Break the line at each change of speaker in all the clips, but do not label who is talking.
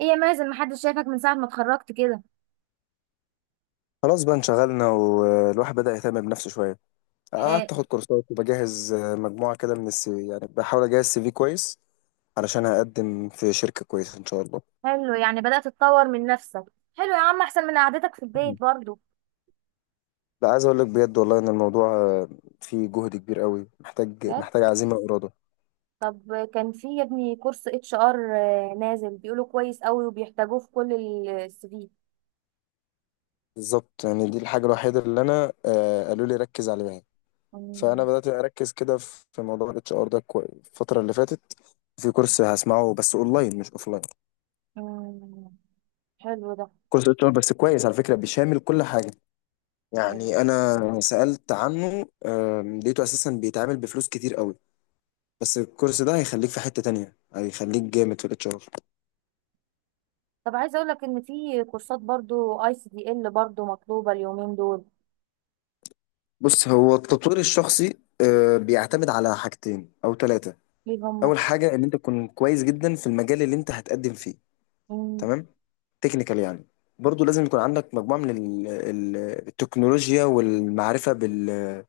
ايه يا مازل، ما حد شايفك من ساعة ما اتخركت كده.
خلاص بقى انشغلنا، والواحد بدأ يهتم بنفسه شوية.
اه.
قعدت اخد كورسات وبجهز، مجموعة كده من السي، يعني بحاول اجهز سي في كويس علشان هقدم في شركة كويسة ان شاء الله.
حلو، يعني بدأت اتطور من نفسك. حلو يا عم، احسن من اعادتك في البيت
مم.
برضو.
لا، عايز اقول لك بجد والله ان الموضوع فيه جهد كبير قوي، محتاج
كده؟
محتاج عزيمة وإرادة.
طب اه، كان فيه ابني كرس اتش ار نازل بيقوله كويس قوي وبيحتاجه في كل السديد.
بالظبط، يعني دي الحاجة الوحيدة اللي انا قالوا لي ركز عليها، فانا بدأت اركز كده في موضوع الاتش ار ده الفترة اللي فاتت في كورس هسمعه، بس اونلاين مش اوفلاين.
حلو ده.
كورس اتش ار بس كويس على فكرة، بيشامل كل حاجة.
حلو.
يعني انا سألت عنه، لقيته اساسا بيتعامل بفلوس كتير قوي. بس الكورس ده هيخليك في حتة تانية، هيخليك جامد في الاتش ار.
طب عايز اقولك ان فيه كرسات برضو اي سي دي ال برضو مطلوبة اليومين دول.
بص، هو التطوير الشخصي بيعتمد على حاجتين او ثلاثة.
ليه هم؟
اول حاجة ان انت تكون كويس جدا في المجال اللي انت هتقدم فيه، تمام؟ تكنيكال يعني. برضو لازم يكون عندك مجموعة من التكنولوجيا، والمعرفة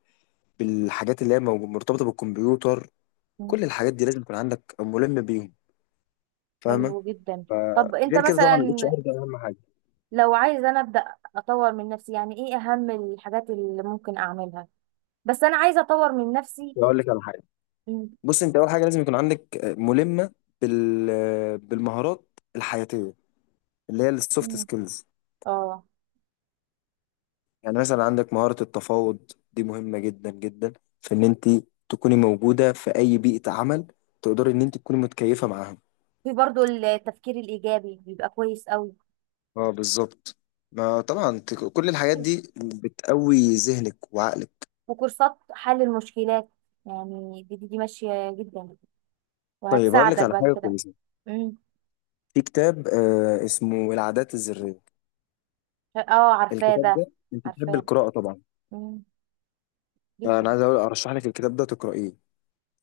بالحاجات اللي هي مرتبطة بالكمبيوتر. كل الحاجات دي لازم يكون عندك ملم بيهم، فاهمة؟
حلو جدا. طب انت
فغير كده
مسلا،
طبعا الاتش ار
اه،
ده اهم حاجه.
لو عايزة انا ابدا اطور من نفسي، يعني ايه اهم الحاجات اللي ممكن اعملها؟ بس انا عايزة اطور من نفسي.
اقول لك على حاجه.
م-
بص، انت اول حاجه لازم يكون عندك ملمه بالمهارات الحياتيه، اللي هي السوفت
م-
سكيلز.
اه،
يعني مثلا عندك مهاره التفاوض، دي مهمه جدا جدا في ان انت تكوني موجوده في اي بيئه عمل، تقدري ان انت تكوني متكيفه معاها.
في برضو التفكير الايجابي بيبقى كويس قوي،
اه، بالظبط. ما طبعا، كل الحاجات دي بتقوي ذهنك وعقلك.
وكورسات حل المشكلات. يعني دي ماشية جدا
طيب، هقول لك
وهتساعدك
على
بعد
حاجه
كده.
كويسه.
امم،
في كتاب اسمه العادات الذريه.
اه عارفاه
الكتاب
ده،
ده، انت بتحب
عارفاه.
القراءه طبعا.
امم،
انا
جدا.
عايز اقول، ارشح لك الكتاب ده تقرأيه.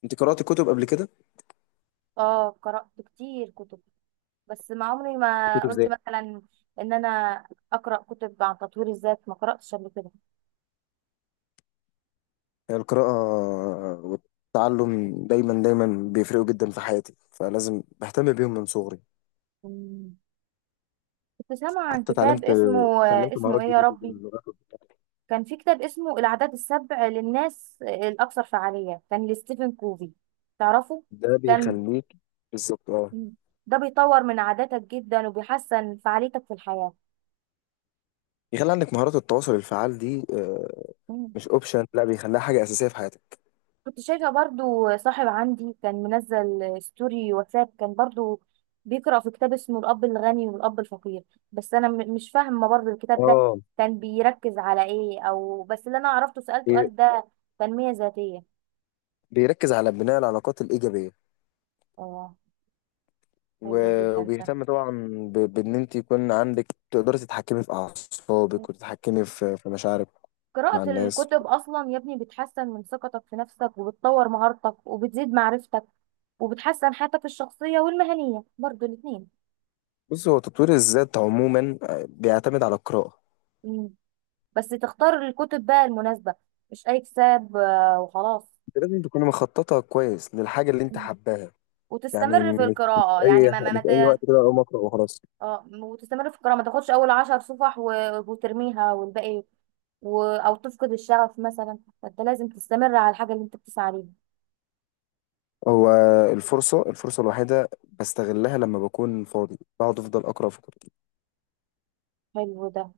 انت قرأت كتب قبل كده،
اه قرأت كتير كتب، بس ما عمري ما
كتب
قلت
زي.
مثلا ان انا اقرأ كتب عن تطوير الذات، ما قرأتش قبل كده.
هي القراءة والتعلم دايما دايما بيفرقوا جدا في حياتي، فلازم بهتم بيهم من صغري.
مم. كنت سامعة عن
حتى
كتاب
اتعلمت
اسمه،
اتعلمت
اسمه
مهارات
ايه يا
جديدة زي
ربي؟
اللغات وبتاع.
كان في كتاب اسمه العادات السبع للناس الأكثر فعالية، كان لستيفن كوفي، تعرفه؟
ده
كان
بيخليك بالظبط، اه،
ده بيطور من عاداتك جدا وبيحسن فعاليتك في الحياة.
يخلي عندك مهارات التواصل الفعال دي.
مم.
مش اوبشن، لا، بيخليها حاجة أساسية في حياتك.
كنت شايفة برضو صاحب عندي كان منزل ستوري واتساب، كان برضو بيقرأ في كتاب اسمه الأب الغني والأب الفقير. بس أنا مش فاهمة برضو الكتاب ده
اه،
كان بيركز على ايه، أو بس اللي أنا عرفته سألته
بي-
قال ده تنمية ذاتية.
بيركز على بناء العلاقات الإيجابية،
حلو جدا ده.
وبيهتم طبعا بان انت يكون عندك، تقدري تتحكمي في اعصابك وتتحكمي في مشاعرك مع
قراءة
الناس.
الكتب أصلا يا ابني بتحسن من ثقتك في نفسك وبتطور مهارتك وبتزيد معرفتك وبتحسن حياتك الشخصية والمهنية برضو الاتنين.
بص، هو تطوير الذات عموما بيعتمد على القراءة.
مم. بس تختار الكتب بقى المناسبة، مش أي كتاب وخلاص.
انت لازم تكوني مخططة كويس للحاجة اللي انت
مم.
حباها. يعني
وتستمر في
مش،
القراءة، يعني ما ما ما
مش اي
ت-
وقت كده اقوم اقرا وخلاص.
اه وتستمر في القراءة، ما تاخدش أول عشر صفح وترميها والباقي أو تفقد الشغف مثلا، فأنت لازم تستمر على الحاجة اللي أنت بتسعى ليها.
هو الفرصة الوحيدة بستغلها لما بكون فاضي، بقعد افضل اقرا في كتب.
حلو ده.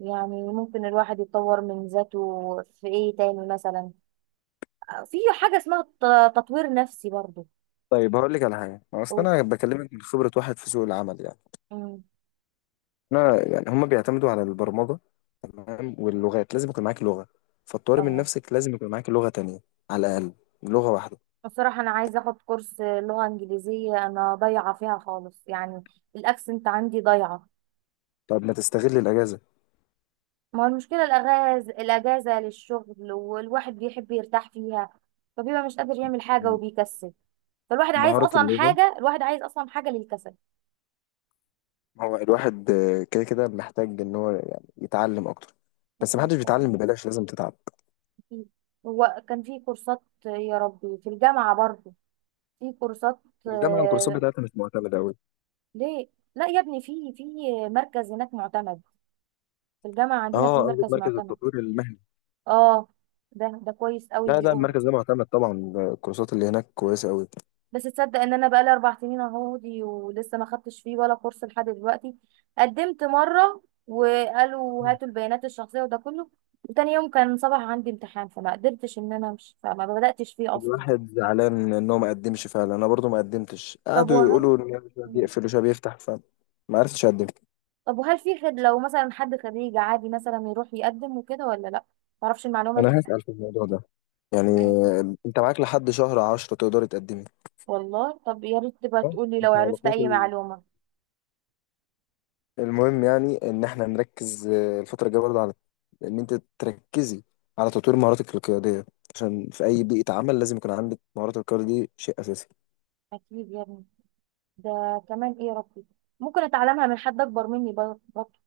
يعني ممكن الواحد يتطور من ذاته في ايه تاني مثلا؟ في حاجة اسمها تطوير نفسي برضو.
طيب هقول لك على حاجة. اصل
أو-
انا بكلمك من خبرة واحد في سوق العمل يعني.
أمم،
احنا يعني هم بيعتمدوا على البرمجة، تمام؟ واللغات لازم يكون معاك لغة. فالطوارئ من
اه.
نفسك، لازم يكون معاك لغة تانية، على الأقل لغة واحدة.
بصراحة انا عايزة اخد كورس لغة انجليزية، انا ضايعة فيها خالص يعني، الاكسنت عندي ضايعة.
طب ما تستغل الأجازة؟
ما هو المشكلة الاجازة، الاجازة للشغل والواحد بيحب يرتاح فيها، فبيبقى مش قادر يعمل حاجة وبيكسل. فالواحد عايز
مهارة
اصلا
اللغة.
حاجة، الواحد عايز اصلا حاجة للكسل.
هو الواحد كده كده محتاج إن هو يعني يتعلم أكتر، بس
أكيد
محدش
طبعا.
بيتعلم ببلاش، لازم تتعب.
أكيد. هو كان في كورسات يا ربي في الجامعة برضو، في كورسات.
والجامعة الكورسات
آه،
بتاعتها مش معتمدة أوي.
ليه؟ لا يا ابني، في مركز هناك معتمد، في الجامعة عندنا في
اه، قصدك
مركز
مركز
معتمد.
التطوير المهني؟
اه، ده ده كويس قوي
لا، لا،
بيقولوا.
المركز ده معتمد طبعا. الكورسات اللي هناك كويسة أوي.
بس تصدق ان انا بقالي اربع سنين اهو دي ولسه ما خدتش فيه ولا كورس لحد دلوقتي. قدمت مرة وقالوا هاتوا البيانات الشخصية وده كله، وتاني يوم كان صباح عندي امتحان فما قدرتش ان انا امشي فما بدأتش فيه اصلا.
الواحد زعلان ان هو ما قدمش فعلا، انا برضو ما قدمتش،
طب
قعدوا يقولوا ان
وهل
هو شويه بيقفل وشويه بيفتح، فما عرفتش اقدم.
طب وهل في خد، لو مثلا حد خريج عادي مثلا يروح يقدم وكده ولا لا؟ معرفش المعلومة دي.
انا هسأل في الموضوع ده. يعني
تمام.
انت معاك لحد شهر عشرة، تقدر تقدمي.
والله طب يا ريت تبقى
اه،
تقولي لو
انت
عرفت
علاقات
اي معلومة.
المهم، يعني ان احنا نركز الفتره الجايه برضه على ان انت تركزي على تطوير مهاراتك القياديه، عشان في اي بيئه عمل لازم يكون عندك مهارات القياده، دي شيء اساسي.
اكيد يا ابني. ده كمان ايه يا ربي ممكن اتعلمها من حد اكبر مني برضه؟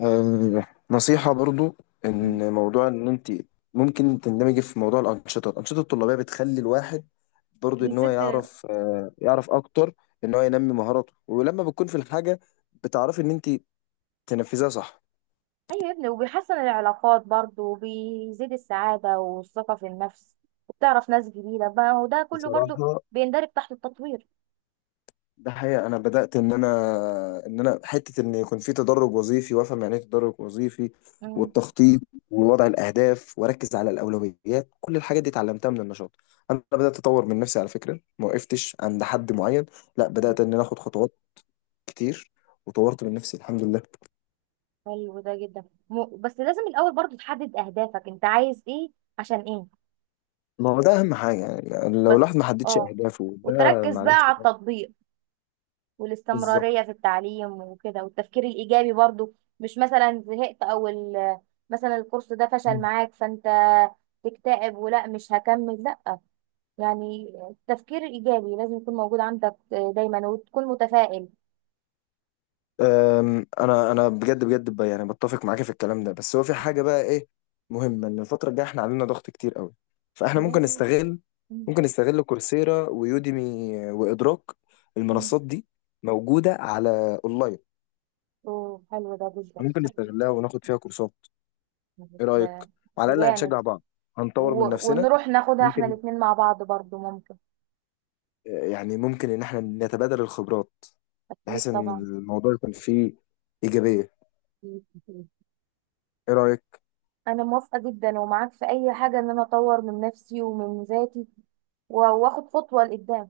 آه، نصيحة برضو،
مم.
إن موضوع إن أنت ممكن تندمجي في موضوع الأنشطة الطلابية. بتخلي الواحد برضو إن هو
بيزيد.
يعرف، يعرف أكتر، إن هو ينمي مهاراته، ولما بتكون في الحاجة بتعرفي إن أنت تنفذيها صح.
ايوه يا ابني، وبيحسن العلاقات برضه وبيزيد السعادة والثقة في النفس، وبتعرف ناس جديدة بقى، وده كله برضه
بصراحة
بيندرج تحت التطوير.
ده حقيقة. أنا بدأت إن أنا، حتة إن يكون في تدرج وظيفي، وأفهم يعني إيه تدرج وظيفي،
مم.
والتخطيط ووضع الأهداف، وأركز على الأولويات. كل الحاجات دي اتعلمتها من النشاط. أنا بدأت أطور من نفسي على فكرة، ما وقفتش عند حد معين، لا بدأت إن أنا آخد خطوات كتير، وطورت من نفسي الحمد لله.
حلو ده جدا. بس لازم الاول برضه تحدد اهدافك، انت عايز ايه؟ عشان ايه؟
ما هو ده أهم حاجة، يعني يعني لو
بس
الواحد ما حددش
اه،
أهدافه ده
وتركز بقى
معلش
على
ده،
التطبيق
بالظبط.
والاستمرارية في التعليم وكده، والتفكير الإيجابي برضو. مش مثلا زهقت أو مثلا الكورس ده فشل معاك فأنت تكتئب ولا مش هكمل، لا. يعني التفكير الإيجابي لازم يكون موجود عندك دايما وتكون متفائل.
انا بجد بجد، يعني بتفق معاك في الكلام ده. بس هو في حاجه بقى، ايه؟ مهمه، ان الفتره الجايه احنا علينا ضغط كتير قوي، فاحنا ممكن
والله،
نستغل،
مم،
كورسيرا ويوديمي وادراك.
مم.
المنصات دي موجوده على اونلاين.
أوه، حلو ده جدا.
ممكن نستغلها وناخد فيها كورسات، ايه
ده
رايك؟
ده
على الاقل
جامد.
هنشجع بعض، هنطور
و...
من نفسنا.
ونروح ناخدها احنا
ممكن،
الاتنين مع بعض برضو، ممكن.
يعني ممكن ان احنا نتبادل الخبرات،
أكيد
بحيث ان
طبعا.
الموضوع يكون فيه ايجابيه.
أكيد.
ايه رايك؟
انا موافقه جدا، ومعاك في اي حاجه ان انا اطور من نفسي ومن ذاتي واخد خطوه لقدام.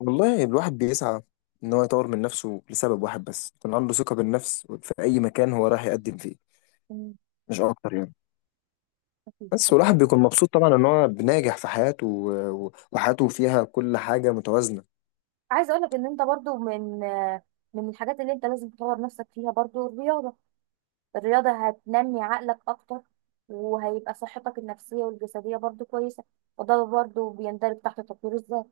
والله الواحد بيسعى ان هو يطور من نفسه لسبب واحد بس، يكون عنده ثقة بالنفس في اي مكان هو راح يقدم فيه،
مم،
مش اكتر يعني.
أكيد
بس
طبعا.
والواحد بيكون مبسوط طبعا ان هو بناجح في حياته وحياته فيها كل حاجة متوازنة.
عايزه اقول لك ان انت برضو من الحاجات اللي انت لازم تطور نفسك فيها برضو الرياضه. الرياضه هتنمي عقلك اكتر، وهيبقى صحتك النفسيه والجسديه برضو كويسه، وده برضو بيندرج تحت تطوير الذات.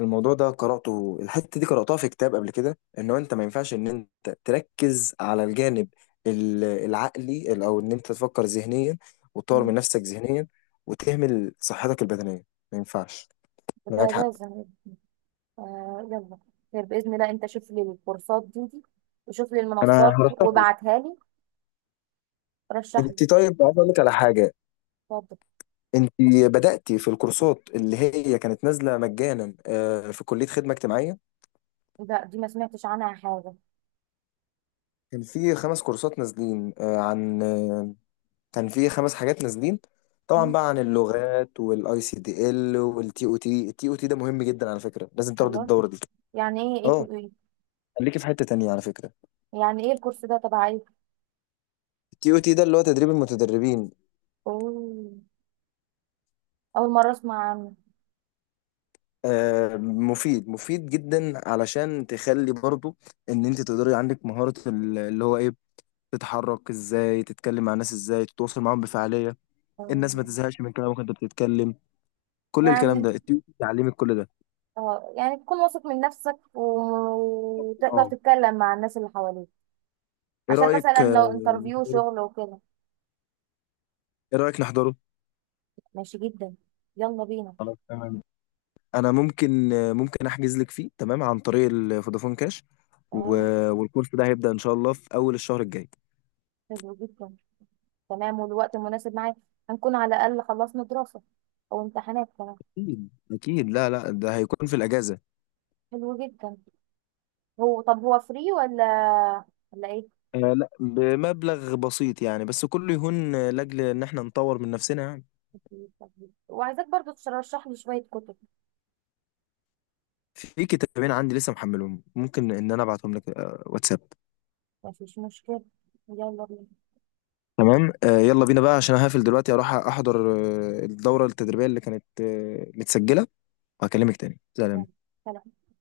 الموضوع ده قرأته، الحتة دي قرأتها في كتاب قبل كده، ان هو انت ما ينفعش ان انت تركز على الجانب العقلي، او ان انت تفكر ذهنيا وتطور من
مم،
نفسك ذهنيا وتهمل صحتك البدنية، ما ينفعش. معاك
فده
حق.
لازم. آه يلا، خير باذن الله. انت شوف لي الكورسات دي وشوف لي
انا
المنصات
هرشح لك.
وابعتها لي. رشح لي.
انت، طيب عايز اقول لك على حاجة.
اتفضل.
انت بدأتي في الكورسات اللي هي كانت نازلة مجانا، في كلية خدمة اجتماعية.
لا دي ما سمعتش عنها حاجة.
كان في خمس كورسات نازلين، آه، عن آه، كان في خمس حاجات نازلين، طبعا
مم.
بقى عن اللغات والاي سي دي ال والتي او تي. التي او تي ده مهم جدا على فكرة، لازم تاخد
والله،
الدورة دي.
يعني ايه ايه تو
اه،
ايه؟
خليكي في حتة تانية على فكرة.
يعني ايه الكورس ده تبع ايه؟
التي او تي ده اللي هو تدريب المتدربين.
أوه. اول مرة اسمع عنه.
مفيد مفيد جدا، علشان تخلي برضو ان انت تقدري عندك مهارة اللي هو ايه، تتحرك ازاي، تتكلم مع الناس ازاي، تتواصل معاهم بفعالية.
أوه.
الناس ما تزهقش من كلامك انت بتتكلم. كل الكلام ده
يعني
التيوب تعلمك كل ده.
اه، يعني تكون واثق من نفسك وتقدر
اه.
تتكلم مع الناس اللي حواليك،
ايه
عشان
رأيك
مثلا
آه،
لو انترفيو
نحضره
شغل وكده.
ايه رأيك نحضره؟
ماشي جدا، يلا بينا.
خلاص تمام. انا ممكن احجز لك فيه، تمام؟ عن طريق الفودافون كاش. و...
تمام.
والكورس ده هيبدأ ان شاء الله في اول الشهر الجاي.
حلو جدا. تمام، والوقت المناسب معاك، هنكون على الاقل خلصنا دراسة او امتحانات كمان.
اكيد، اكيد. لا، لا، ده هيكون في الاجازة.
حلو جدا. هو طب هو فري ولا ايه؟
آه لا، بمبلغ بسيط يعني، بس كله يهون لاجل ان احنا نطور من نفسنا يعني.
وعايزاك برضو ترشح لي شوية كتب.
في كتابين عندي لسه محملهم، ممكن ان انا ابعتهم لك واتساب.
مفيش مشكلة. يلا
تمام، يلا بينا بقى، عشان هقفل دلوقتي اروح احضر الدورة التدريبية اللي كانت متسجلة، وهكلمك تاني، سلام.
بينا.